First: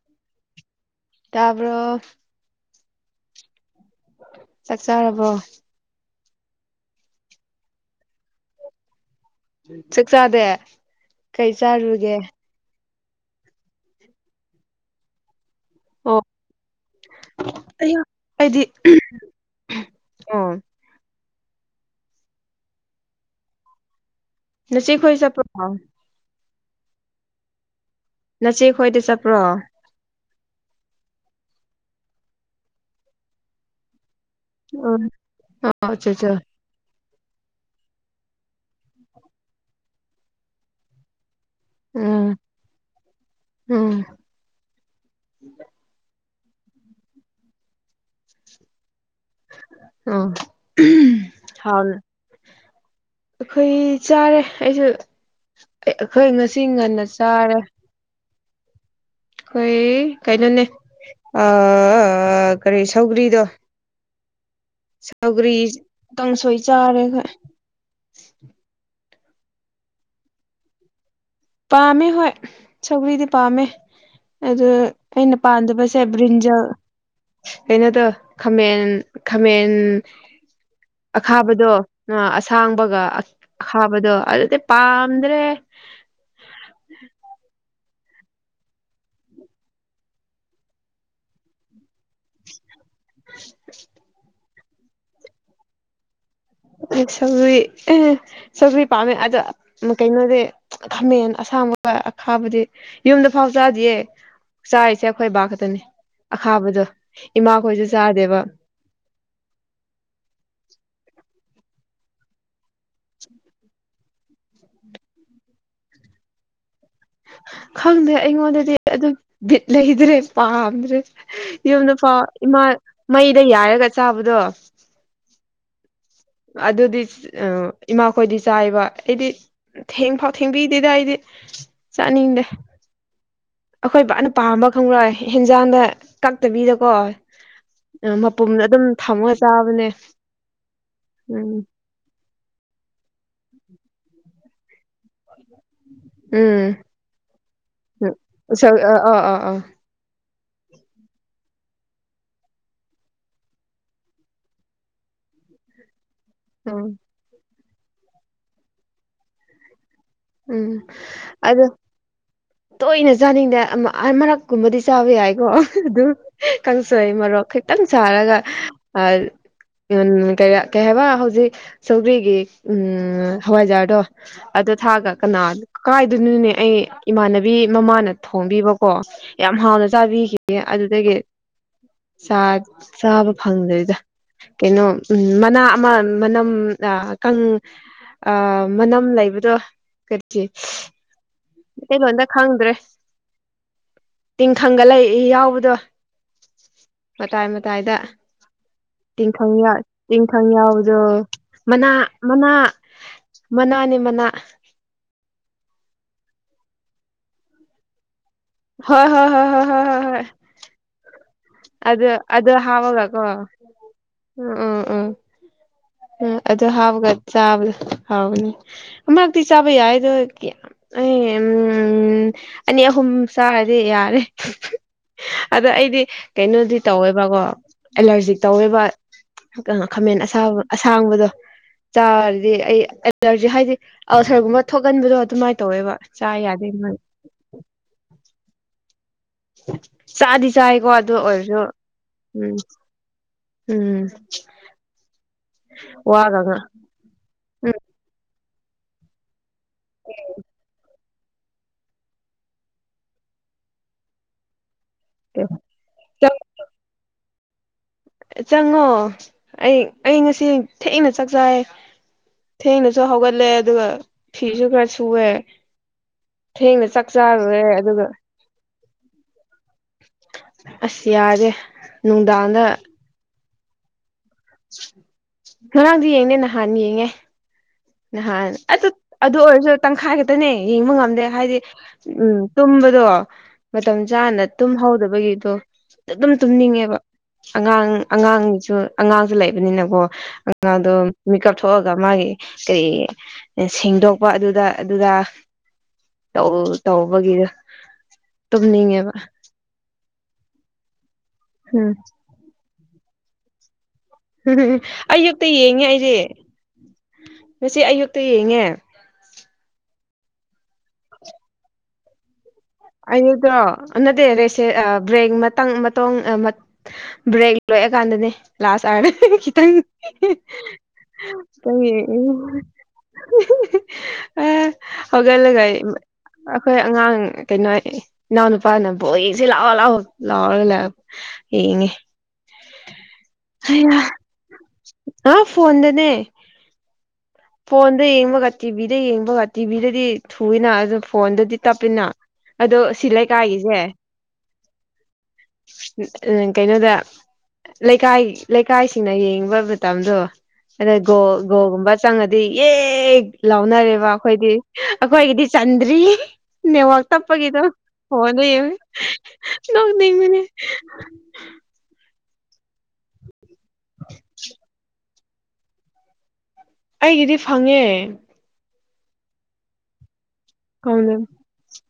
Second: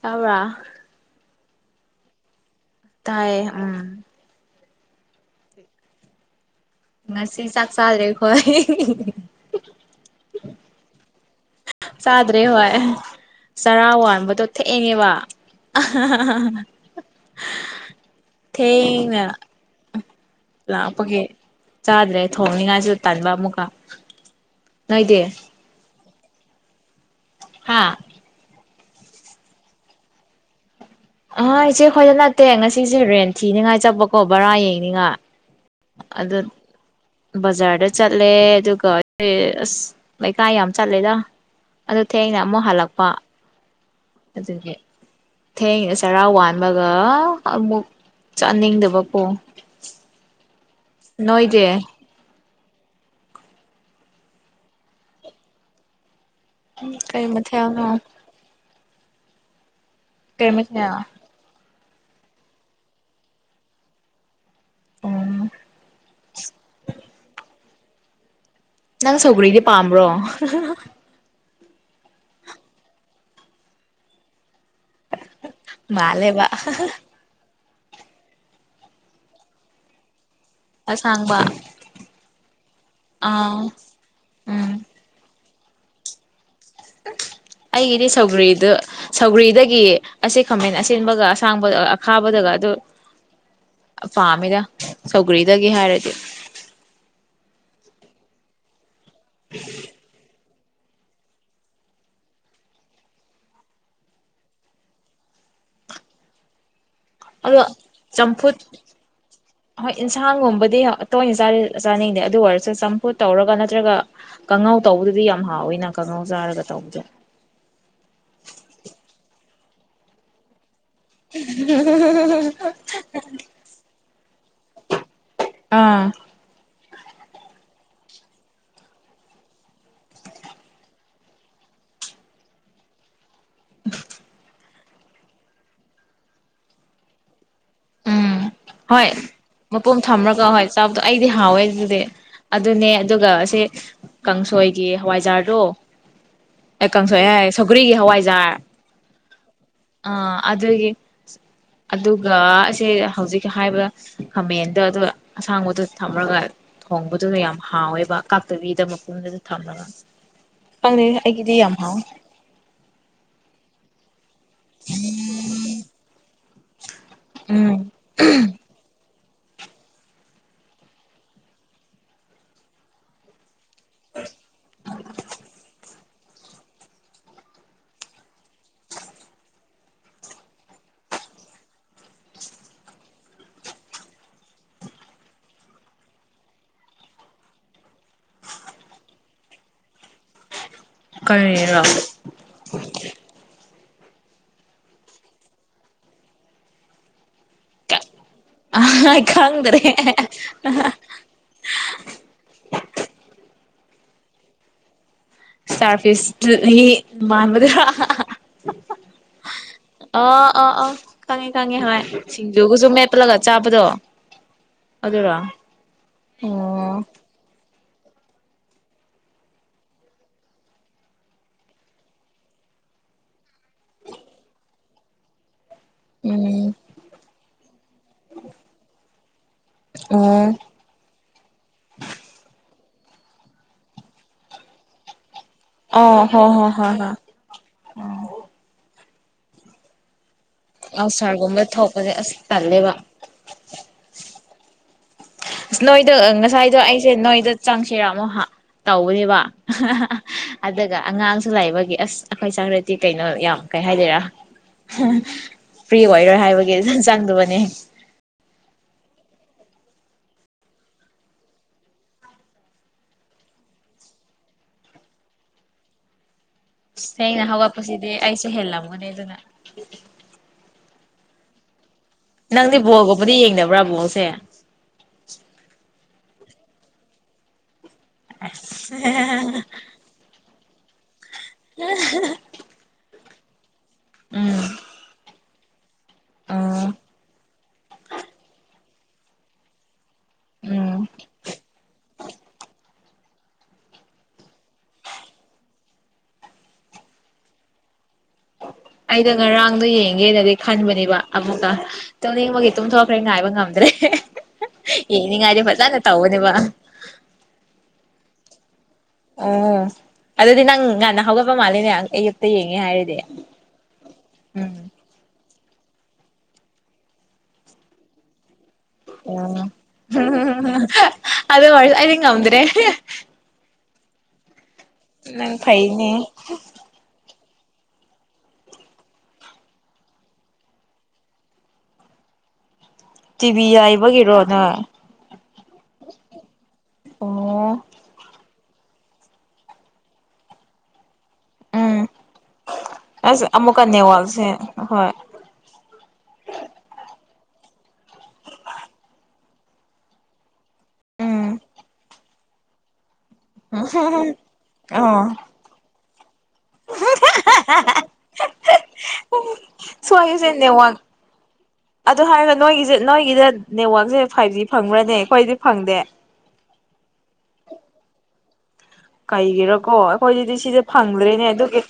ꯇꯥꯕ꯭ꯔꯥ ꯇꯥꯕ꯭ꯔꯣ ꯇꯥꯏꯌꯦ ꯎꯝ ꯆꯥꯛ ꯆꯥꯔꯕꯣ ꯉꯁꯤ ꯆꯥꯛ ꯆꯥꯗ꯭ꯔꯦ ꯑꯩꯈꯣꯏ [unintelligible] ꯆꯥꯛ ꯆꯥꯗꯦ ꯀꯩ ꯆꯥꯔꯨꯏ ꯆꯥꯗ꯭ꯔꯦ ꯍꯣꯏ ꯆꯔꯥ ꯋꯥꯟꯕꯗꯣ ꯊꯦꯡꯉꯦꯕ ꯑꯣ [unintelligible] ꯑꯩ ꯑꯩꯗꯤ ꯊꯦꯡꯅ ꯑꯣ ꯂꯥꯛꯄꯒꯤ ꯆꯥꯗ꯭ꯔꯦ ꯊꯣꯡꯅꯤꯉꯥꯏꯁꯨ ꯇꯟꯕ ꯑꯃꯨꯛꯀ ꯂꯨꯁꯤ ꯈꯣꯏ ꯅꯣꯏꯗꯤ ꯆꯠꯄ꯭ꯔ [unintelligible] ꯍꯥꯥ ꯅꯆꯦ ꯈꯣꯏꯗ ꯆꯠꯄ꯭ꯔꯣ ꯑꯥ ꯏꯆꯦ ꯑꯩꯈꯣꯏꯗ ꯅꯠꯇꯦ ꯉꯁꯤꯁꯦ ꯔꯦꯟ ꯊꯤꯅꯤꯡꯉꯥꯏ ꯆꯠꯄꯀꯣ ꯕꯔꯥ ꯎꯝ ꯌꯦꯡꯅꯤꯡꯉꯥꯏ ꯑꯣ ꯑꯆꯥ ꯑꯗꯨ ꯑꯆꯥ ꯕꯖꯥꯔꯗ ꯆꯠꯂꯦ ꯑꯗꯨꯒ ꯑꯁ ꯂꯩꯀꯥꯏ ꯌꯥꯝ ꯆꯠꯂꯦꯗ ꯑꯗꯨ ꯎꯝ ꯊꯦꯡꯅ ꯑꯃꯨꯛ ꯍꯜꯂꯛꯄ ꯎꯝ ꯑꯗꯨꯒꯤ ꯊꯦꯡꯅ ꯆꯔꯥ ꯋꯥꯟꯕꯒ ꯑꯃꯨꯛ ꯆꯥꯅꯤꯡꯗꯕꯀꯣ ꯑꯣ ꯅꯣꯏꯗꯤ [unintelligible] ꯑꯩꯈꯣꯏ ꯆꯥꯔꯦ ꯑꯩꯁꯨ ꯑꯩꯈꯣꯏ ꯉꯁꯤ ꯉꯟꯅ ꯀꯩ ꯆꯥꯔꯦ ꯃꯊꯦꯜꯅꯣ ꯑꯩꯈꯣꯏ ꯀꯩ ꯀꯩꯅꯣꯅꯦ ꯃꯊꯦꯜ ꯑꯥ ꯀꯔꯤ ꯁꯧꯒ꯭ꯔꯤꯗꯣ ꯎꯝ ꯁꯧꯒꯔꯤ ꯀꯥꯡꯁꯣꯏ ꯆꯥꯔꯦ ꯑꯩꯈꯣꯏ ꯅꯪ ꯁꯧꯒ꯭ꯔꯤꯗꯤ ꯄꯥꯝꯕ꯭ꯔꯣ ꯄꯥꯝꯃꯦ ꯍꯣꯏ ꯁꯧꯒꯔꯤꯗꯤ ꯄꯥꯝꯃꯦ ꯑꯗꯨ ꯑꯩꯅ ꯄꯥꯟꯗꯥꯕꯁꯦ ꯃꯥꯜꯂꯦꯕ ꯕ꯭ꯔꯤꯟꯖꯜ ꯀꯩꯅꯣꯗꯣ ꯈꯥꯃꯦꯟ ꯈꯥꯃꯦꯟ ꯑꯁꯥꯡꯕ ꯑꯈꯥꯕꯗꯣ ꯑꯁꯥꯡꯕꯒ ꯑꯥ ꯑꯈꯥꯕꯗꯣ ꯑꯗꯨꯗꯤ ꯎꯝ ꯄꯥꯝ ꯗ꯭ꯔꯦ ꯑꯩꯒꯤꯗꯤ ꯁꯧꯒ꯭ꯔꯤꯗꯨ ꯁꯧꯒ꯭ꯔꯤꯗꯒꯤ ꯑꯁꯤ ꯈꯥꯃꯦꯟ ꯑꯁꯦꯟꯕꯒ ꯑꯁꯥꯡꯕ ꯑꯈꯥꯕꯗꯒ ꯑꯗꯨ ꯄꯥꯝꯃꯤꯗ ꯁꯧꯒ꯭ꯔꯤꯗꯒꯤ ꯍꯥꯏꯔꯗꯤ ꯁꯧꯔꯤ ꯁꯧꯔꯤ ꯄꯥꯝꯃꯦ ꯑꯗ ꯀꯩꯅꯣꯗꯤ ꯈꯥꯃꯦꯟ ꯑꯁꯥꯡꯕ ꯑꯈꯥꯕꯗꯤ ꯌꯨꯝꯗ ꯐꯥꯎ ꯆꯥꯗꯤꯌꯦ ꯆꯥꯔꯤꯁꯦ ꯑꯩꯈꯣꯏ ꯕꯥ ꯈꯛꯇꯅꯤ ꯑꯈꯥꯕꯗꯣ ꯑꯗꯣ ꯏꯃꯥꯈꯣꯏꯁꯨ ꯆꯥꯗꯦꯕ ꯆꯝꯐꯨꯠ ꯍꯣꯏ ꯏꯟꯁꯥꯡꯒꯨꯝꯕꯗꯤ ꯌꯥꯝ ꯇꯣꯏꯅ ꯆꯔꯦꯅꯥ ꯆꯥꯅꯤꯡꯗꯦ ꯑꯗꯨ ꯑꯣꯏꯔꯁꯨ ꯆꯝꯐꯨꯠ ꯇꯧꯔꯒ ꯅꯠꯇ꯭ꯔꯒ ꯀꯥꯡꯉꯧ ꯇꯧꯕꯗꯨꯗꯤ ꯌꯥꯝ ꯍꯥꯎꯋꯤꯅ ꯀꯥꯡꯉꯧ ꯆꯥꯔꯒ ꯇꯧꯕꯗꯣ ꯈꯪꯗ꯭ꯔꯦ ꯑꯩꯉꯣꯟꯗꯗꯤ ꯑꯗꯨꯝ ꯕꯤꯠ ꯂꯩꯗ꯭ꯔꯦ ꯄꯥꯝꯗ꯭ꯔꯦ ꯌꯨꯝꯗ ꯐꯥꯎ ꯏꯃꯥ ꯃꯩꯗ ꯌꯥꯔꯒ ꯆꯥꯕꯗꯣ ꯑꯥ ꯑꯗꯨꯗꯤ ꯏꯃꯥꯈꯣꯏꯗꯤ ꯆꯥꯏꯕ ꯑꯩꯗꯤ ꯊꯦꯡꯐꯥꯎ ꯊꯦꯡꯕꯤꯗꯦꯗ ꯑꯩꯗꯤ ꯆꯥꯅꯤꯡꯗꯦ ꯑꯩꯈꯣꯏ ꯕꯥꯅ ꯄꯥꯝꯕ ꯈꯪꯪꯂꯣꯏ ꯍꯦꯟꯖꯥꯡꯗ ꯀꯛꯇꯕꯤꯗꯀꯣ ꯃꯄꯨꯝ ꯎꯝ ꯑꯗꯨꯝ ꯍꯣꯏ ꯊꯝꯃꯒ ꯆꯥꯕꯅꯦ ꯃꯄꯣꯝ ꯊꯝꯂꯒ ꯍꯣꯏ ꯆꯥꯕꯗꯣ ꯑꯩꯗꯤ ꯍꯥꯎꯋꯦ ꯎꯝ ꯑꯗꯨꯗꯤ ꯑꯗꯨꯅꯦ ꯑꯗꯨꯒ ꯁꯤ ꯀꯥꯡꯁꯣꯏꯒꯤ ꯍꯋꯥꯏꯖꯥꯔꯗꯣ ꯎꯝ ꯑꯦ ꯀꯥꯡꯁꯣꯏ ꯍꯥꯏ ꯁꯧꯒ꯭ꯔꯤꯒꯤ ꯍꯋꯥꯏꯖꯥꯔ ꯑꯥ ꯑꯥ ꯑꯥ ꯑꯥ ꯑ ꯑꯗꯨꯒꯤ ꯑꯗꯨꯒ [unintelligible] ꯍꯧꯖꯤꯛ ꯍꯥꯏꯕ ꯈꯥꯃꯦꯟꯗ ꯑꯗꯨ ꯑꯁꯥꯡꯕꯗꯣ ꯊꯝꯃꯒ ꯎꯝ ꯊꯣꯡꯕ ꯑꯗꯨ ꯌꯥꯝ ꯍꯥꯎꯋꯦꯕ ꯀꯥꯞꯇꯕꯤꯗ ꯃꯄꯨꯝꯗꯨꯗ ꯊꯝꯃꯒ ꯎꯝ ꯈꯪꯗꯦ ꯑꯩꯒꯤꯗꯤ ꯑꯗꯣ ꯌꯥꯝ ꯍꯥꯎ ꯇꯣꯏꯅ ꯆꯥꯅꯤꯡꯗꯦ ꯑꯃ ꯑꯥꯃꯔꯛꯀꯨꯝꯕꯗꯤ ꯆꯥꯕ ꯌꯥꯏꯀꯣ [unintelligible] ꯀꯥꯡꯁꯣꯏ ꯃꯣꯔꯣꯛ ꯎꯝ ꯈꯤꯇꯪ ꯁꯥꯔꯒ ꯍꯥ [unintelligible] ꯀꯩ ꯍꯥꯏꯕ ꯍꯧꯖꯤꯛ ꯁꯧꯒ꯭ꯔꯤꯒꯤ ꯎꯝ ꯍꯋꯥꯏꯖꯥꯔꯗꯣ ꯑꯗꯨ ꯊꯥꯒ ꯀꯅꯥ ꯀꯥꯏꯗꯨꯅꯨꯅꯦ ꯑꯩ ꯏꯃꯥꯟꯅꯕꯤ ꯃꯃꯥꯅ ꯊꯣꯡꯕꯤꯕꯀꯣ ꯌꯥꯝ ꯍꯥꯎꯅ ꯆꯥꯕꯤꯈꯤꯅꯦ ꯑꯗꯨꯗꯒꯤ ꯆꯥ ꯆꯥꯕ ꯐꯪꯗꯔꯤꯗ ꯀꯩꯅꯣ ꯎꯝ ꯃꯅꯥ ꯑꯃ ꯃꯅꯝ ꯑ ꯀꯪ ꯑꯥ ꯃꯅꯝ ꯂꯩꯕꯗꯣ ꯀꯔꯤ ꯀꯔꯤꯔ ꯃꯩꯇꯩꯂꯣꯟꯗ ꯈꯪꯗ꯭ꯔꯦ ꯇꯤꯡꯈꯪꯒ ꯂꯩꯏ ꯌꯥꯎꯕꯗꯣ ꯃꯇꯥꯏ ꯇꯥꯏꯗ ꯀ ꯑ ꯇꯤꯡꯈꯪ ꯌꯥ ꯈꯪꯗ꯭ꯔꯦ ꯇꯤꯡꯈꯪ ꯌꯥꯎꯕꯗꯣ ꯃꯅꯥ ꯃꯅꯥ ꯃꯅꯥꯅꯤ ꯃꯅꯥ ꯏꯁꯇꯥꯔ ꯐꯤꯁ [unintelligible] ꯃꯥꯕꯗꯨ ꯍꯣꯏ ꯍꯣꯏ ꯍꯣꯏ ꯍꯣꯏ ꯍꯣꯏ ꯍꯣꯏ ꯍꯣꯏ ꯑꯥ ꯑꯥ ꯈꯪꯉꯤ ꯈꯪꯉꯤ ꯍꯣꯏ ꯑꯗꯨ ꯑꯗꯨ ꯁꯤꯡꯖꯨꯒꯁꯨ ꯍꯥꯞꯄꯒꯀꯣ ꯃꯦꯠꯄꯂꯒ ꯆꯥꯕꯗꯣ ꯎꯝ ꯎꯝ ꯎꯝ ꯑꯗꯨꯔꯣ ꯑꯗꯨ ꯑꯣ ꯍꯥꯎꯕꯒ ꯆꯥꯕꯗ ꯍꯥꯎꯅꯤ ꯑꯃꯛꯇꯤ ꯆꯥꯕ ꯌꯥꯏꯗꯣ ꯑꯩ ꯎꯝ ꯑꯅꯤ ꯑꯍꯨꯝ ꯆꯥꯔꯗꯤ ꯌꯥꯔꯦ ꯑꯗ ꯑꯩꯗꯤ ꯎꯝ ꯀꯩꯅꯣꯗꯤ ꯇꯧꯋꯦꯕꯀꯣ ꯑꯦꯂꯔꯖꯤꯛ ꯇꯧꯋꯦꯕ ꯈꯥꯃꯦꯟ ꯑꯣ ꯑꯁꯥꯕ ꯑꯁꯥꯡꯕꯗꯣ ꯆꯥꯔꯗꯤ ꯑꯩ ꯑꯦꯂꯔꯖꯤ ꯍꯥꯏꯗꯤ ꯑꯜꯁꯔꯒꯨꯝꯕ ꯊꯣꯛꯍꯟꯕꯗꯣ ꯑꯗꯨꯃꯥꯏ ꯇꯧꯋꯦꯕ ꯑꯣ ꯆꯥ ꯍꯣ ꯍꯣ ꯌꯥꯗꯦ ꯍꯣꯏ ꯍꯣꯏ ꯆꯥꯗꯤ ꯆꯥꯏꯒꯣ ꯑꯗꯨ ꯑꯣꯏꯔꯁꯨ ꯑꯜꯁꯔꯒꯨꯝꯕ ꯊꯣꯛꯄꯁꯦ ꯑꯁ ꯇꯜꯂꯦꯕ ꯎꯝ ꯑꯁ ꯅꯣꯏꯗ ꯋꯥꯒ ꯉꯥ ꯉꯁꯥꯏꯗꯣ ꯑꯩꯁꯦ ꯅꯣꯏꯗ ꯆꯪꯁꯤꯔꯃꯣꯍꯥ ꯇꯧꯕꯅꯦꯕ ꯑꯗꯨꯒ ꯑꯉꯥꯡꯁꯨ ꯂꯥꯏꯕꯒꯤ ꯑꯁ ꯑꯩꯈꯣꯏ ꯆꯪꯔꯗꯤ ꯀꯩꯅꯣ ꯌꯥꯝ ꯀꯩ ꯍꯥꯏꯗꯣꯏꯔꯥ ꯎꯝ ꯐ꯭ꯔꯤ ꯑꯣꯏꯔꯣꯏ ꯍꯥꯏꯕꯒꯤ ꯑꯗꯨ ꯆꯪꯗꯕꯅꯤ ꯑꯦ ꯆꯪꯉꯣ ꯑꯩ ꯑꯩ ꯉꯁꯤ ꯊꯦꯡꯅ ꯆꯥꯛ ꯆꯥꯏ ꯊꯦꯡꯅꯁꯨ ꯍꯧꯒꯠꯂꯦ ꯑꯗꯨꯒ ꯐꯤꯁꯨ ꯈꯔ ꯁꯨꯋꯦ ꯊꯦꯡꯅ ꯑꯗꯨꯒ ꯍꯧꯒꯠꯄꯁꯤꯗꯤ ꯑꯩꯁꯨ ꯍꯦꯜꯂꯝꯒꯅꯤ ꯑꯗꯨꯅ ꯑꯁ ꯌꯥꯗꯦ ꯅꯨꯡꯗꯥꯡꯗ ꯅꯪꯗꯤ ꯕꯣꯜꯒꯨꯝꯕꯗꯤ ꯌꯦꯡꯅꯕ꯭ꯔꯥ ꯕꯣꯜꯁꯦ ꯉꯔꯥꯡꯗꯤ ꯌꯦꯡꯅꯦ ꯅꯍꯥꯟ ꯌꯦꯡꯉꯦ ꯅꯍꯥꯟ ꯑꯗꯨꯠ ꯑꯗꯨ ꯑꯣꯏꯔꯁꯨ ꯇꯪꯈꯥꯏ ꯈꯛꯇꯅꯦ ꯌꯦꯡꯕ ꯉꯝꯗꯦ ꯍꯥꯏꯗꯤ ꯎꯝ ꯇꯨꯝꯕꯗꯣ ꯃꯇꯝ ꯆꯥꯅ ꯎꯝ ꯇꯨꯝꯍꯧꯗꯕꯒꯤꯇꯣ ꯑꯗꯨꯝ ꯑꯣ ꯇꯨꯝꯅꯤꯡꯉꯦꯕ ꯑꯉꯥꯡ ꯑꯉꯥꯡꯖꯨ ꯑꯉꯥꯡꯖꯨ ꯂꯩꯕꯅꯤꯅꯀꯣ ꯑꯉꯥꯡꯗꯣ ꯎꯝ ꯃꯤꯀꯞ ꯊꯣꯛꯑꯒ ꯃꯥꯒꯤ ꯀꯔꯤ ꯁꯦꯡꯗꯣꯛꯄ ꯑꯗꯨꯗ ꯑꯗꯨꯗ ꯇꯧ ꯇꯧꯕꯒꯤꯒ ꯇꯨꯝꯅꯤꯡꯉꯦꯕ ꯑꯩꯗꯣ ꯉꯔꯥꯡꯗꯣ ꯌꯦꯡꯒꯦꯅꯗꯤ ꯈꯟꯕꯅꯦꯕ ꯑꯃꯨꯛꯀꯥ ꯎꯝ ꯇꯨꯝꯅꯤꯡꯕꯒꯤ ꯇꯨꯝꯊꯣꯛꯈ꯭ꯔꯦ ꯉꯥꯏꯕ ꯉꯝꯗ꯭ꯔꯦ ꯑꯌꯨꯛꯇꯥ ꯌꯦꯡꯅꯤꯡꯉꯥꯏꯗꯤ ꯌꯦꯡꯉꯦ ꯐꯖꯅ ꯑꯩꯖꯤ ꯇꯧꯕꯅꯦꯕ ꯉꯁꯤ ꯑꯌꯨꯛꯇꯥ ꯌꯦꯡꯉꯦ ꯑꯣ ꯑꯗꯨꯗꯤ ꯅꯪ ꯉꯟꯅꯥ ꯍꯧꯒꯠꯄ ꯃꯥꯂꯦꯅꯦ ꯑꯌꯨꯛ ꯇꯥ ꯌꯦꯡꯉꯦ ꯍꯥꯏ ꯑꯌꯨꯛꯗꯣ ꯅꯠꯇꯦ ꯔꯦꯁꯦ ꯑꯥ ꯕ꯭ꯔꯦꯛ ꯃꯇꯪ ꯃꯇꯣꯡ ꯕ꯭ꯔꯦꯛ ꯂꯣꯏꯑꯀꯥꯟꯗꯅꯦ ꯂꯥꯁ ꯑꯋꯔꯅꯦ ꯑꯣ ꯈꯤꯇꯪꯪ ꯑꯗꯨ ꯄꯨꯡ ꯑꯣꯏꯔꯁꯨ ꯑꯩꯗꯤ ꯉꯝꯗ꯭ꯔꯦ [unintelligible] ꯑꯥ ꯅꯪ ꯍꯧꯒꯠꯂꯒ ꯐꯩꯅꯦ ꯑꯈꯣꯏ ꯑꯉꯥꯡ ꯀꯩꯅꯣ ꯏꯅꯥꯎꯅꯨꯄꯥꯅ ꯕꯣꯜ ꯌꯦꯡꯁꯤ ꯂꯥꯎꯑꯣ ꯂꯥꯎꯑꯣ ꯂꯥꯎꯔꯒ ꯂꯥꯥ ꯌꯦꯡꯉꯦ [inaudible] ꯇꯤꯚꯤ ꯌꯥꯏꯕꯒꯤꯔꯣ ꯅꯣꯏ ꯑꯥ ꯐꯣꯟꯗꯅꯦ ꯑꯣ ꯐꯣꯟꯗ ꯌꯦꯡꯕꯒ ꯇꯤꯚꯤꯗ ꯌꯦꯡꯕꯒ ꯇꯤꯚꯤꯗꯗꯤ ꯊꯨꯏꯅ ꯑꯗꯨ ꯐꯣꯟꯗꯗꯤ ꯎꯝ ꯇꯞꯄꯤꯅ ꯑꯗꯣ ꯁꯤ ꯂꯩꯀꯥꯏꯒꯤꯁꯦ ꯇꯣ ꯋꯥꯜꯁꯦ ꯑꯍꯣꯏ ꯎꯝ ꯀꯩꯅꯣꯗ ꯂꯩꯀꯥꯏ ꯂꯩꯀꯥꯏꯁꯤꯡꯅ ꯌꯦꯡꯕ ꯃꯇꯝꯗꯣ ꯑꯗꯥ ꯒꯣꯜ ꯎꯝ ꯒꯣꯜꯒꯨꯝꯕ ꯆꯪꯉꯗꯤ ꯌꯦ ꯂꯥꯎꯅꯔꯦꯕ ꯑꯈꯣꯏꯗꯤ ꯑꯣ ꯑꯈꯣꯏꯒꯤꯗꯤ ꯆꯟꯗ꯭ꯔꯤ ꯅꯦꯋꯥꯛ ꯇꯞꯄꯒꯤꯗꯣ ꯐꯣꯟꯗ ꯌꯦꯡꯕꯩ ꯅꯣꯛ ꯁ꯭ꯋꯥꯏꯒꯤꯁꯦ ꯅꯦꯋꯥꯛ ꯑꯗꯨ ꯍꯥꯏꯔꯒ ꯅꯣꯏꯒꯤꯖꯦ ꯅꯣꯏꯒꯤꯗ ꯅꯦꯠꯋꯥꯛꯁꯦ ꯐꯥꯏꯚ ꯖꯤ ꯐꯪꯕ꯭ꯔꯥꯅꯦ ꯑꯩꯈꯣꯏꯗꯤ ꯐꯪꯗꯦ ꯑꯩꯒꯤꯗꯤ ꯐꯪꯉꯦ ꯀꯩꯒꯤꯔꯀꯣ ꯑꯩꯈꯣꯏꯒꯤꯗꯤ ꯁꯤꯗꯤ ꯀꯥꯎꯅ ꯐꯪꯗ꯭ꯔꯦꯅꯦ ꯑꯗꯨꯒꯤ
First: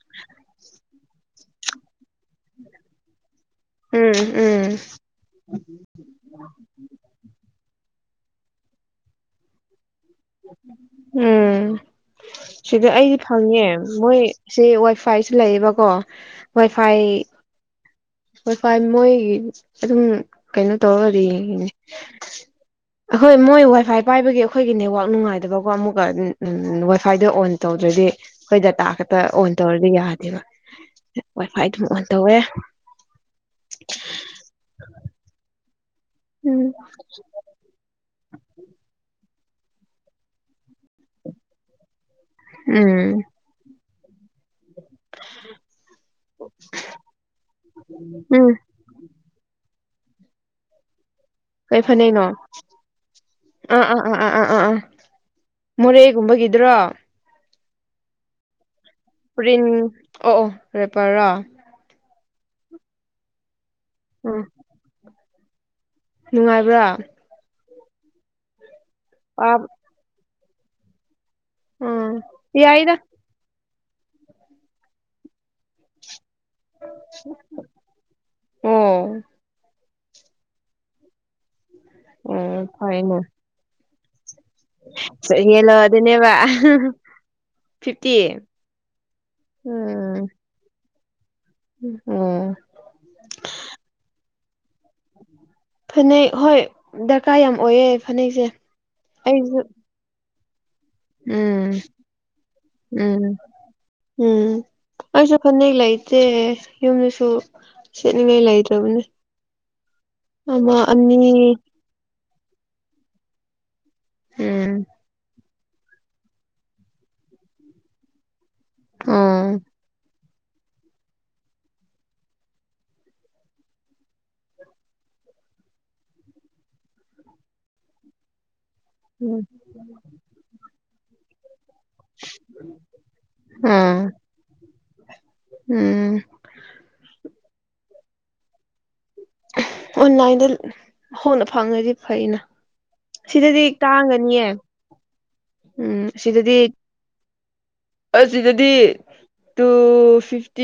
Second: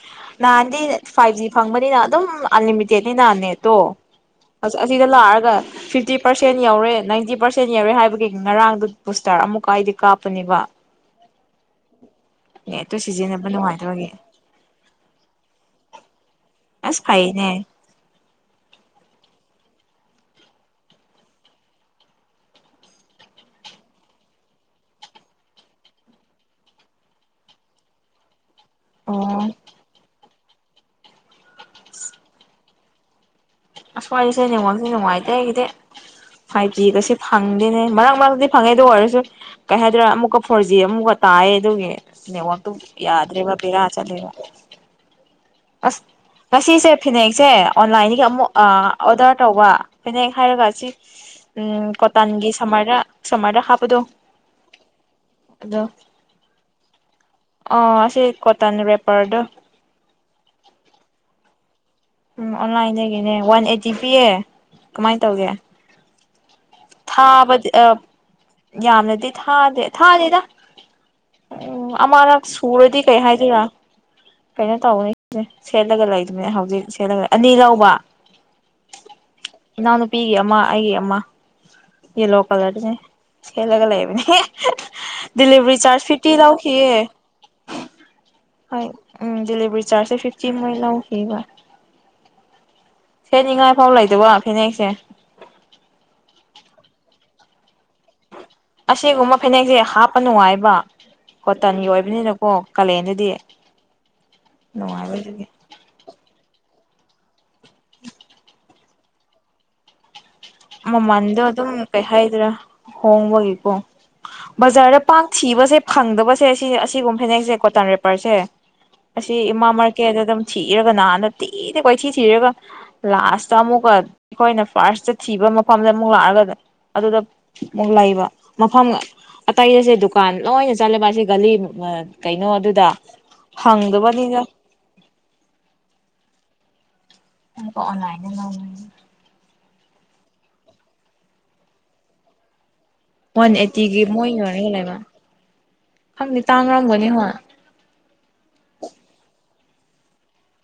ꯅꯍꯥꯟꯗꯤ ꯐꯥꯏꯚ ꯖꯤ ꯐꯪꯕꯅꯤꯅ ꯑꯗꯨꯝ ꯑꯟꯂꯤꯃꯤꯇꯦꯠꯇꯤ ꯅꯍꯥꯟꯅꯦ ꯇꯣ ꯎꯝ ꯎꯝ ꯑꯁ ꯑꯁꯤꯗ ꯂꯥꯔꯑꯒ ꯐꯤꯐꯇꯤ ꯄꯥꯔꯁꯦꯟ ꯌꯧꯔꯦ ꯅꯥꯏꯟꯇꯤ ꯄꯥꯔꯁꯦꯟ ꯌꯧꯔꯦ ꯍꯥꯏꯕꯒꯤ ꯉꯔꯥꯡꯗꯨ ꯄꯨꯁꯇꯔ ꯑꯃꯨꯛꯀꯥꯏꯗꯤ ꯀꯥꯞꯄꯅꯦꯕ ꯎꯝ ꯁꯤꯗ ꯅꯦꯠꯇꯨ ꯑꯩꯗꯤ ꯁꯤꯖꯤꯟꯅꯕ ꯐꯪꯉꯦ ꯅꯨꯡꯉꯥꯏꯇꯕꯒꯤ ꯃꯣꯏ ꯁꯤ ꯋꯥꯏ ꯐꯥꯏꯁꯨ ꯂꯩꯌꯦꯕꯀꯣ ꯑꯁ ꯐꯩꯅꯦ ꯋꯥꯏ ꯐꯥꯏ ꯃꯣꯏꯒꯤ ꯑꯗꯨꯝ ꯀꯩꯅꯣ ꯇꯧꯔꯒꯗꯤ ꯌꯦꯡꯉꯤꯅꯦ ꯑꯩꯈꯣꯏ ꯃꯣꯏ ꯋꯥꯏꯐꯥꯏ ꯄꯥꯏꯕꯒꯤ ꯑꯩꯈꯣꯏꯒꯤ ꯅꯦꯠꯋꯥꯛ ꯅꯨꯡꯉꯥꯏꯗꯕꯀꯣ ꯑꯃꯨꯛꯀꯥ ꯋꯥꯏꯐꯥꯏꯗꯣ ꯑꯣꯟ ꯇꯧꯗ꯭ꯔꯥꯗꯤ ꯑꯩꯈꯣꯏ ꯗꯥꯇꯥ ꯈꯛꯇ ꯑꯣ ꯑꯣꯟ ꯇꯧꯔꯗꯤ ꯌꯥꯗꯦꯕ ꯋꯥꯏ ꯐꯥꯏ ꯑꯗꯨꯝ ꯑꯣꯟ ꯇꯧꯋꯦ ꯑꯁꯁꯥꯢꯁꯦ ꯅꯦꯠꯋꯛ ꯅꯨꯡꯉꯥꯏꯇꯦ ꯑꯩꯒꯤꯗꯤ ꯎꯝ ꯐꯥꯏꯚ ꯖꯤꯒꯁꯦ ꯐꯪꯗꯦ ꯐꯪꯗꯤꯅꯦ ꯃꯔꯛ ꯃꯔꯛꯇꯤ ꯐꯪꯉꯦ ꯑꯗꯨ ꯑꯣꯏꯔꯁꯨ ꯀꯩ ꯍꯥꯏꯗꯣꯏꯅꯣ ꯑꯃꯨꯛꯀ ꯐꯣꯔ ꯖꯤ ꯑꯃꯨꯛꯀ ꯇꯥꯏꯑꯦ ꯑꯗꯨꯒꯤ ꯅꯦꯠꯋꯛ ꯇꯨ ꯌꯥꯗ꯭ꯔꯦꯕ ꯄꯦꯔꯥ ꯆꯠꯂꯩꯕ ꯎ [unintelligible] ꯑꯁ ꯉꯁꯤꯁꯦ ꯐꯤꯅꯦꯛꯁꯦ ꯑꯣꯟꯂꯥꯏꯟꯗꯒꯤ ꯎꯝ ꯑꯃꯨꯛ ꯑꯣꯗꯔ ꯇꯧꯕ ꯐꯅꯦꯛ ꯍꯥꯏꯔꯒ ꯑꯁꯤ ꯀꯩ ꯎꯝ ꯐꯅꯦꯛꯅꯣ ꯀꯣꯇꯟꯒꯤ ꯁꯝꯃꯔꯗ ꯁꯝꯃꯔꯗ ꯍꯥꯞꯄꯗꯣ ꯑꯗꯣ ꯃꯣꯔꯦꯒꯨꯝꯕꯒꯤꯗ꯭ꯔꯣ ꯑꯣ ꯑꯁꯤꯁꯦ ꯀꯣꯇꯟ ꯔꯦꯞ ꯎꯝ ꯑꯣ ꯑꯣ ꯔꯦꯞꯄꯔꯔꯣ ꯎꯝ ꯑꯣꯟꯂꯥꯏꯟꯗꯒꯤꯅꯦ ꯋꯥꯟ ꯑꯠꯇꯤ ꯄꯤꯌꯦ ꯎꯝ ꯀꯃꯥꯏꯅ ꯇꯧꯒꯦ ꯅꯨꯡꯉꯥꯏꯕ꯭ꯔꯥ ꯊꯥꯕꯗꯤ ꯑ ꯌꯥꯝꯅꯗꯤ ꯄꯥꯕ ꯊꯥꯗꯦ ꯊꯥꯗꯦꯗ ꯎꯝ ꯑꯃꯔꯛ ꯌꯥꯏꯗ ꯁꯨꯔꯗꯤ ꯀꯩ ꯍꯥꯏꯗꯣꯏꯔꯥ ꯀꯩꯅꯣ ꯇꯧꯅꯤ ꯁꯤꯅꯦ ꯁꯦꯠꯂꯒ ꯂꯩꯗꯨꯅꯦ ꯍꯧꯖꯤ ꯁꯦꯠꯂꯒ ꯑꯅꯤ ꯂꯧꯕ ꯑꯣ ꯏꯅꯥꯎꯅꯨꯄꯤꯒꯤ ꯑꯃ ꯑꯩꯒꯤ ꯑꯃ ꯌꯦꯂꯣ ꯑꯣ ꯀꯂꯔꯗꯨꯅꯦ ꯐꯩꯅꯦ ꯁꯦꯠꯂꯒ ꯂꯩꯕꯅꯦꯍ ꯌꯦꯜꯂꯣ ꯗꯤꯂꯤꯚꯔꯤ ꯆꯥꯔꯖ ꯐꯤꯐꯇꯤ ꯑꯗꯨꯅꯦꯕ ꯂꯧꯈꯤꯌꯦ ꯐꯤꯐꯇꯤ ꯍꯣꯏ ꯎꯝ ꯗꯤꯂꯤꯚꯔꯤ ꯆꯥꯔꯖꯁꯦ ꯐꯤꯐꯇꯤ ꯃꯣꯏ ꯂꯧꯈꯤꯕ ꯎꯝ ꯁꯦꯠꯉꯥꯏ ꯐꯥꯎ ꯂꯩꯗꯕ ꯐꯅꯦꯛꯁꯦ ꯐꯅꯦꯛ ꯍꯣꯏ ꯗꯔꯀꯥꯔ ꯌꯥꯝ ꯑꯣꯏꯌꯦ ꯐꯅꯦꯛꯁꯦ ꯑꯁꯤꯒꯨꯝꯕ ꯑꯩꯁꯨ ꯐꯅꯦꯛꯁꯦ ꯍꯥꯞꯄ ꯅꯨꯡꯉꯥꯏꯕ ꯎꯝ ꯀꯣꯇꯟꯒꯤ ꯑꯣꯏꯕꯅꯤꯅꯀꯣ ꯎꯝ ꯀꯥꯂꯦꯟꯗꯗꯤ ꯎꯝ ꯑꯁꯨ ꯅꯨꯡꯉꯥꯏꯕꯗꯨꯒꯤ ꯐꯅꯦꯛ ꯂꯩꯥ ꯇꯦ ꯌꯨꯝꯗꯁꯨ ꯁꯦꯠꯅꯤꯡꯉꯥꯏ ꯂꯩꯇꯕꯅꯦ ꯃꯃꯜꯗꯣ ꯑꯗꯨꯝ ꯀꯩ ꯍꯥꯏꯗꯣꯢꯅꯣ ꯍꯣꯡꯕꯒꯤꯀꯣ ꯎꯝ ꯕꯖꯥꯔꯗ ꯄ ꯊꯤꯕꯁꯦ ꯐꯪꯗꯕꯁꯦ ꯁꯤ ꯑꯁꯤꯒꯨꯝꯕ ꯐꯦꯅꯦꯛꯁꯦ ꯀꯣꯇꯥꯟ ꯔꯦꯄꯔꯁꯦ ꯑꯁꯤ ꯑꯣ ꯏꯃ ꯃꯀꯦꯠꯗ ꯑꯗꯨꯝ ꯊꯤꯔꯒ ꯅꯍꯥꯟꯗꯒꯤ ꯊꯤꯔꯒ ꯀꯣꯏꯊꯤ ꯊꯤꯔꯒ ꯂꯥꯁꯇ ꯑꯃꯨꯛꯀ ꯑꯩꯈꯣꯏꯅ ꯐꯥꯔꯁꯇ ꯊꯤꯕ ꯃꯐꯝꯗ ꯑꯃꯨꯛ ꯂꯥꯛꯑꯒ ꯑꯗꯨꯗ ꯑꯃꯨꯛ ꯂꯩꯕ ꯃꯐꯝꯒ ꯑꯇꯩ ꯑꯁꯦ ꯗꯨꯀꯥꯟ ꯂꯣꯏꯅ ꯆꯠꯂꯦ ꯃꯥꯁꯦ ꯒꯂꯤ ꯀꯩꯅꯣ ꯑꯗꯨꯗ ꯑ ꯍꯪꯗꯕꯅꯤꯅ ꯎꯝ ꯑꯃꯨꯛꯀ ꯑꯣꯟꯂꯟꯗꯒꯤ ꯂꯧꯅꯤ ꯑꯣꯟꯂꯥꯏꯟꯗ ꯍꯣꯡꯅ ꯐꯪꯉꯗꯤ ꯐꯩꯅ ꯋꯥꯟ ꯁꯤꯗꯗꯤ ꯑꯩꯠꯇꯤꯒꯤ ꯃꯣꯏ ꯇꯥꯡꯉꯅꯤꯌꯦ ꯌꯣꯟꯔꯒ ꯂꯩꯕ ꯎꯝ ꯈꯪꯗꯦ ꯁꯤꯗꯗꯤ ꯇꯥꯡꯔꯝꯒꯅꯤ ꯍꯣꯏ ꯑꯁꯤꯗꯗꯤ ꯇꯨ ꯐꯤꯐꯇꯤ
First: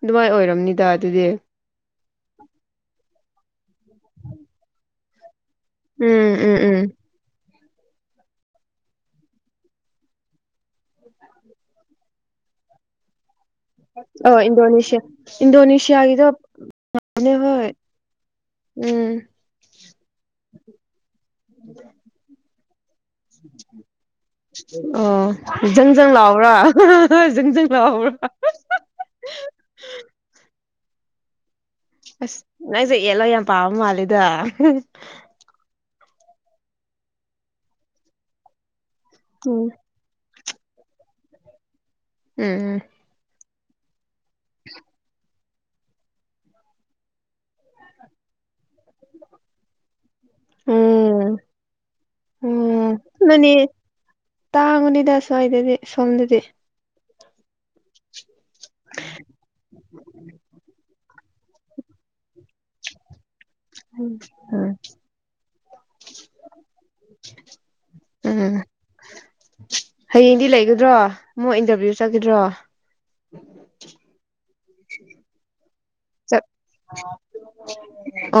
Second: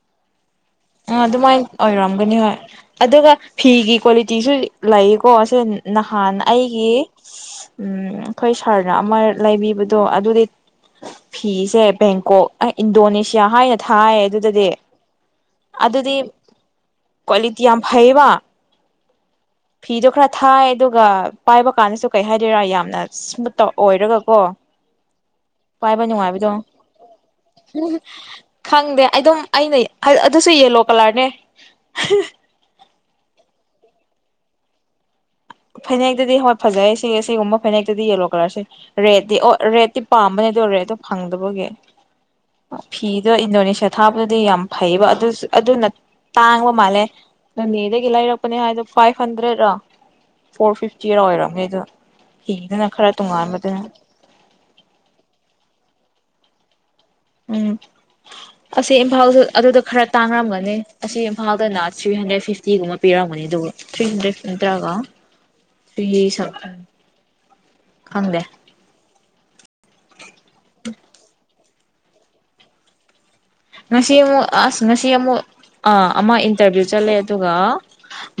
ꯑꯗꯨꯃꯥꯏ ꯑꯣꯏꯔꯝꯅꯤꯗ ꯑꯥ ꯑꯗꯨꯗꯤ ꯑꯗꯨꯃꯥꯏꯅ ꯑꯣꯏꯔꯝꯒꯅꯤ ꯍꯣꯏ ꯑꯗꯨꯒ ꯐꯤꯒꯤ ꯀ꯭ꯋꯥꯂꯤꯇꯤꯁꯨ ꯂꯩꯌꯦꯀꯣ ꯁꯦ ꯎꯝ ꯅꯍꯥꯟ ꯎꯝ ꯎꯝ ꯑꯩꯒꯤ ꯑꯩꯈꯣꯏ ꯁꯥꯔꯅ ꯑꯃ ꯂꯩꯕꯤꯕꯗꯣ ꯑꯗꯨꯗꯤ ꯐꯤꯁꯦ ꯕꯦꯡꯀꯣꯛ ꯑꯩ ꯏꯟꯗꯣꯅꯦꯁꯤꯌꯥ ꯍꯥꯏꯅ ꯊꯥꯏ ꯑꯗꯨꯗꯗꯤ ꯑꯗꯨꯗꯤ ꯏꯟꯗꯣꯅꯦꯁꯤꯌꯥꯒꯤꯗꯣ ꯄꯥꯝꯃꯦ ꯀ꯭ꯋꯥꯂꯤꯇꯤ ꯍꯣꯢ ꯌꯥꯝ ꯐꯩꯌꯦꯕ ꯎꯝ ꯐꯤꯗꯣ ꯈꯔ ꯊꯥꯏ ꯑꯗꯨꯒ ꯄꯥꯏꯕ ꯀꯥꯟꯗꯁꯨ ꯀꯩ ꯍꯥꯏꯗꯣꯏꯔꯥ ꯌꯥꯝꯅ ꯁ꯭ꯃꯨꯠꯇ ꯑꯣꯏꯔꯒꯀꯣ ꯑꯣ ꯖꯪꯖꯪ ꯂꯥꯎꯕ꯭ꯔꯥ ꯖꯪꯖꯪ ꯎ ꯈꯪꯗꯦ ꯑꯩ ꯑꯗꯨꯝ ꯑꯩꯅ ꯑꯗꯨꯁꯨ ꯌꯦꯂꯣ ꯀꯂꯔꯅꯦ ꯑꯁ ꯅꯪꯁꯦ ꯌ‌ꯦꯜꯂꯣ ꯌꯥꯝ ꯄꯥꯝꯕ ꯃꯥꯜꯂꯤꯗ ꯐꯅꯦꯛꯇꯗꯤ ꯍꯣꯏ ꯐꯖꯩ ꯁꯤ ꯁꯤꯒꯨꯝꯕ ꯐꯅꯦꯛꯇꯗꯤ ꯌꯦꯜꯂꯣ ꯀꯂꯔꯁꯦ ꯔꯦꯠꯇꯤ ꯑꯣ ꯎꯝ ꯔꯦꯠꯇꯤ ꯄꯥꯝꯕꯅꯦꯗ‌ꯣ ꯔ‌ꯦꯠꯗꯣ ꯐꯪꯗꯕꯒꯤ ꯐꯤꯗꯣ ꯏꯟꯗꯣꯅꯦꯁꯤꯌꯥ ꯊꯥꯕꯗꯨꯗꯤ ꯌꯥꯝ ꯐꯩꯕ ꯑꯗꯨꯁꯨ ꯑꯗꯨꯅ ꯇꯥꯡꯕ ꯃꯥꯜꯂꯦ ꯅ‌ꯣꯅꯦꯗꯒꯤ ꯂꯩꯔꯛꯄꯅꯦ ꯍꯥꯏꯗꯣ ꯐꯥꯏꯚ ꯍꯟꯗ꯭ꯔꯦꯠꯔꯣ ꯐꯣꯔ ꯐꯤꯐꯇꯤꯔ ꯎꯝ ꯑꯣꯏꯔꯝꯅꯤꯗꯨ ꯐꯤꯗꯨꯅ ꯎꯝ ꯈꯔ ꯃꯅꯤ ꯇꯣꯉꯥꯟꯕꯗꯨ ꯇꯥꯡꯕꯅꯤꯗ ꯁ꯭ꯋꯥꯏꯗꯗꯤ ꯁꯣꯝꯗꯗꯤ ꯎꯝ ꯑꯁꯤ ꯏꯝꯐꯥꯜ ꯑꯗꯨꯗ ꯈꯔ ꯇꯥꯡꯔꯝꯒꯅꯤ ꯑꯁꯤ ꯏꯝꯐꯥꯜꯗꯅ ꯊ꯭ꯔꯤ ꯍꯟꯗ꯭ꯔꯦꯠ ꯐꯤꯐꯇꯤꯒꯨꯝꯕ ꯄꯤꯔꯝꯒꯅꯤ ꯑꯗꯨ ꯊ꯭ꯔꯤ ꯎꯝ ꯍꯟꯗ꯭ꯔꯦꯠ ꯎꯝ ꯅꯠꯇ꯭ꯔꯥꯒ ꯊ꯭ꯔꯤ ꯁꯝꯊꯤꯡ ꯈꯪꯗꯦ ꯎꯝ ꯍꯌꯦꯡꯗꯤ ꯂꯩꯒꯗ꯭ꯔꯣ ꯃꯣꯏ ꯏꯟꯇꯔꯚꯤꯌꯨ ꯆꯠꯈꯤꯗ꯭ꯔꯣ ꯉꯁꯤ ꯑꯃꯨꯛ ꯑꯁ ꯉꯁꯤ ꯑꯃꯨꯛ ꯑꯥ ꯑꯃ ꯆꯠ ꯏꯟꯇꯔꯚꯤꯌꯨ ꯆꯠꯂꯦ ꯑꯗꯨꯒꯥ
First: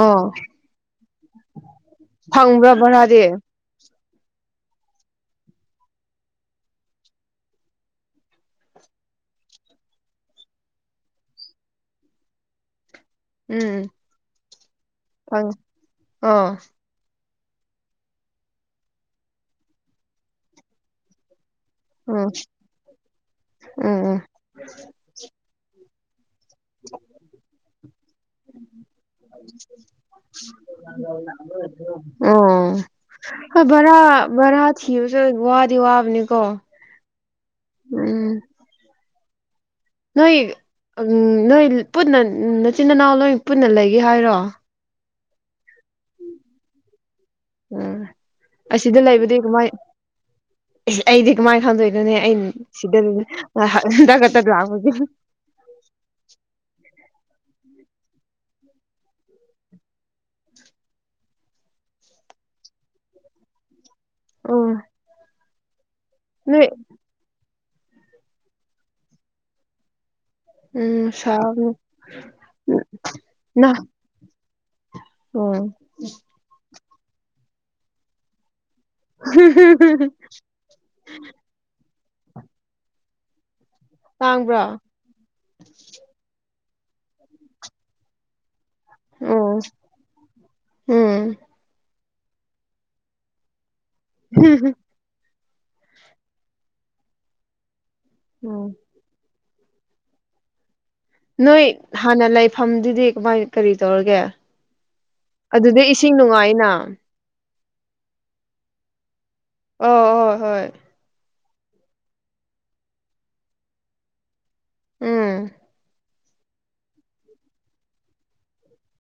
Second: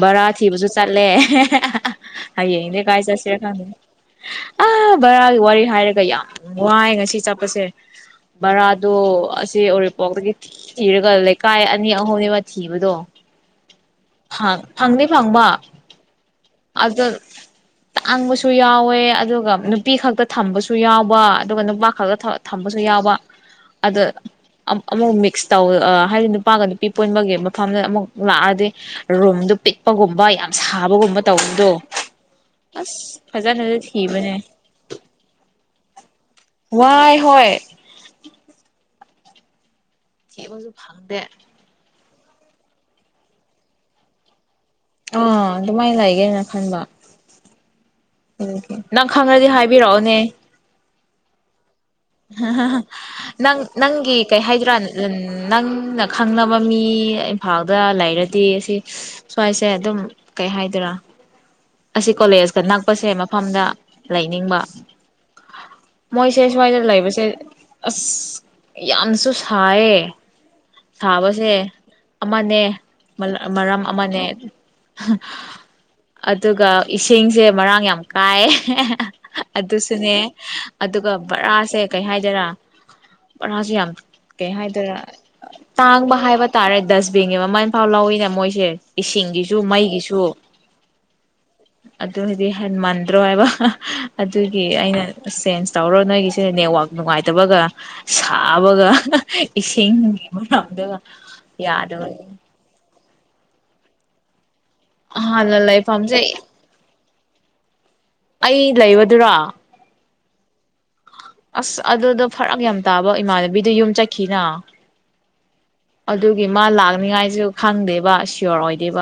ꯕꯔꯥ ꯑꯣ ꯊꯤꯕꯁꯨ ꯆꯠꯂꯦ ꯐꯪꯕ꯭ꯔꯥ ꯍꯌꯦꯡꯗꯤ ꯀꯥꯏ ꯚꯔꯥꯗꯤ ꯆꯠꯁꯤꯔ ꯈꯪꯗꯦ ꯑ ꯕꯔꯥꯒꯤ ꯋꯥꯔꯤ ꯍꯥꯏꯔꯒ ꯌꯥꯝ ꯋꯥꯏ ꯉꯁꯤ ꯆꯠꯄꯁꯦ ꯕꯔꯥꯗꯣ ꯑꯁꯤ ꯑꯣꯔꯤꯞ ꯄ‌ꯣꯛꯇꯒꯤ ꯊꯤ ꯊꯤꯔꯒ ꯂꯩꯀꯥꯏ ꯑꯅꯤ ꯑꯍꯨꯝꯅ‌ꯦꯕ ꯊꯤꯕꯗꯣ ꯎꯝ ꯐꯪꯗꯤ ꯍ‌ꯣꯏ ꯑꯣ ꯑꯥꯗ‌ ꯇꯥꯡꯕꯁꯨ ꯌꯥꯎꯋꯦ ꯑꯗꯨꯒ ꯅꯨꯄꯤ ꯈꯛꯇ ꯊꯝꯕꯁꯨ ꯌꯥꯎꯕ ꯑꯗꯨꯒ ꯅꯨꯄꯥ ꯈꯛꯗ ꯎꯝ ꯊ ꯊꯝꯕꯁꯨ ꯌꯥꯎꯕ ꯑꯗ ꯎꯝ ꯎꯝ ꯑ ꯑꯃꯨꯛ ꯃꯤꯛꯁ ꯇꯧ ꯑꯥ ꯍꯥꯏ ꯅꯨ ꯄꯥꯒ ꯅꯨꯄꯤ ꯄꯨꯟꯕꯒꯤ ꯃꯐꯝꯗ ꯑꯃꯨꯛ ꯂꯥꯛꯑꯗꯤ ꯔꯨꯝꯗꯨ ꯄꯤꯛꯄꯒꯨꯝꯕ ꯌꯥꯝꯅ ꯁꯥꯕꯒꯨꯝꯕ ꯇꯧꯕꯗꯣ [unintelligible] ꯑꯣ ꯑꯁ ꯍ‌ꯣ ꯐꯖꯅꯁꯨ ꯕꯔꯥ ꯊꯤꯕꯅꯦ ꯚꯔꯥ ꯊꯤꯕꯁꯨ ꯋꯥꯗꯤ ꯋꯥꯕꯅꯤꯀꯣ ꯋꯥꯥꯏ ꯍꯣꯏ ꯎꯝ ꯅꯣꯏ ꯊꯤꯕꯁꯨ ꯑꯝ ꯐꯪꯗꯦ ꯅꯣꯏ ꯄꯨꯟꯅ ꯅꯆꯤꯟ ꯅꯅꯥꯎ ꯂꯣꯏ ꯄꯨꯟꯅ ꯂꯩꯒꯦ ꯍꯥꯏꯔꯣ ꯑꯥ ꯑꯗꯨꯃꯥꯏ ꯂꯩꯒꯦꯅꯥ ꯈꯟꯕ ꯎꯝ ꯎꯝ ꯅꯪ ꯈꯪꯉꯗꯤ ꯍꯥꯏꯕꯤꯔꯑꯣꯅꯦ ꯏꯁ ꯑꯩꯗꯤ ꯀꯃꯥꯏ ꯈꯪꯗꯣꯏꯅꯣꯅꯦ ꯑꯩ ꯁꯤꯗ ꯑ ꯍꯟꯇꯛ ꯈꯛꯇ ꯂꯥꯛꯄꯒꯤ ꯎꯝ ꯅꯪꯅ ꯈꯪꯅꯕ ꯃꯤ ꯏꯝꯐꯥꯜꯗ ꯂꯩꯔꯗꯤ ꯁꯤ ꯁ꯭ꯋꯥꯏꯁꯦ ꯑꯗꯨꯝ ꯀꯩ ꯍꯥꯏꯗꯔꯥ ꯑꯁꯤ ꯀꯣꯂꯦꯖꯀ ꯅꯛꯄꯁꯦ ꯃꯐꯝꯗ ꯂꯩꯅꯤꯡꯕ ꯎꯝ ꯃꯣꯏꯁꯦ ꯅꯣꯏ ꯁ꯭ꯋꯥꯏꯗ ꯂꯩꯕꯁꯦ ꯑꯁ ꯌꯥꯝꯁꯨ ꯁꯥꯏꯌꯦ ꯎꯝ ꯁꯥꯕꯁꯦ ꯁꯥꯕꯅꯦ ꯑꯃꯅꯦ ꯃꯂ ꯃꯔꯝ ꯑꯃꯅꯦ ꯑꯣ ꯑꯗꯨꯒ ꯏꯁꯤꯡꯁꯦ ꯃꯔꯥꯡ ꯌꯥꯝ ꯀꯥꯏ ꯑꯗꯨꯁꯨꯅꯦ ꯑꯗꯨꯒ ꯕꯔꯥꯁꯦ ꯀꯩ ꯍꯥꯏꯗꯔꯥ ꯕꯔꯥꯁꯦ ꯌꯥꯝ ꯀꯩ ꯇꯥꯡꯕ꯭ꯔꯣ ꯍꯥꯏꯗꯔꯥ ꯑ ꯇꯥꯡꯕ ꯍꯥꯏꯕ ꯇꯥꯔꯦ ꯗꯁꯕꯤꯟꯒꯤ ꯃꯥꯃꯟꯐꯥꯎ ꯂꯧꯋꯤꯅꯦ ꯃꯣꯏꯁꯦ ꯏꯁꯤꯡꯒꯤꯁꯨ ꯎꯝ ꯃꯩꯒꯤꯁꯨ ꯎꯝ ꯑꯗꯨ ꯍ‌ꯦꯗꯤ ꯍꯦꯟ ꯃꯟꯗ꯭ꯔꯣ ꯍꯥꯏꯕ ꯑꯗꯨꯒꯤ ꯑꯩꯅ ꯑꯁ ꯆꯦꯟꯖ ꯇꯧꯔꯣ ꯅꯣꯏꯒꯤꯁꯤ ꯅꯦꯠꯋꯥꯛ ꯅꯨꯡꯉꯥꯏꯇꯕꯒ ꯎꯝ ꯁꯥꯕꯒ ꯏꯁꯤꯡ [unintelligible] ꯗꯨꯒꯥ ꯅꯣꯏ ꯍꯥꯟꯅ ꯂꯩꯐꯝꯗꯨꯗꯤ ꯀꯃꯥꯏ ꯀꯔꯤ ꯇꯧꯔꯒꯦ ꯍꯥꯟꯅ ꯑꯗꯨꯗꯤ ꯏꯁꯤꯡ ꯂꯩꯐꯝꯁꯦ ꯅꯨꯡꯉꯥꯏꯅꯥ ꯑꯩ ꯂꯩꯕꯗꯨ꯭ꯔꯣ ꯑꯣ ꯑꯣ ꯍꯣꯏ ꯑꯁ ꯑꯗꯨꯗꯣ ꯐꯔꯞ ꯌꯥꯝ ꯇꯥꯕ ꯏꯃꯥꯟꯅꯕꯤꯗꯨ ꯌꯨꯝ ꯆꯠꯈꯤꯅ ꯎꯝ꯫ ꯑꯗꯨꯒꯤ ꯃꯥ ꯂꯥꯛꯅꯤꯉꯥꯏꯁꯨ ꯈꯪꯗꯦꯕ ꯁꯤꯌꯣꯔ ꯑꯣꯏꯗꯦꯕ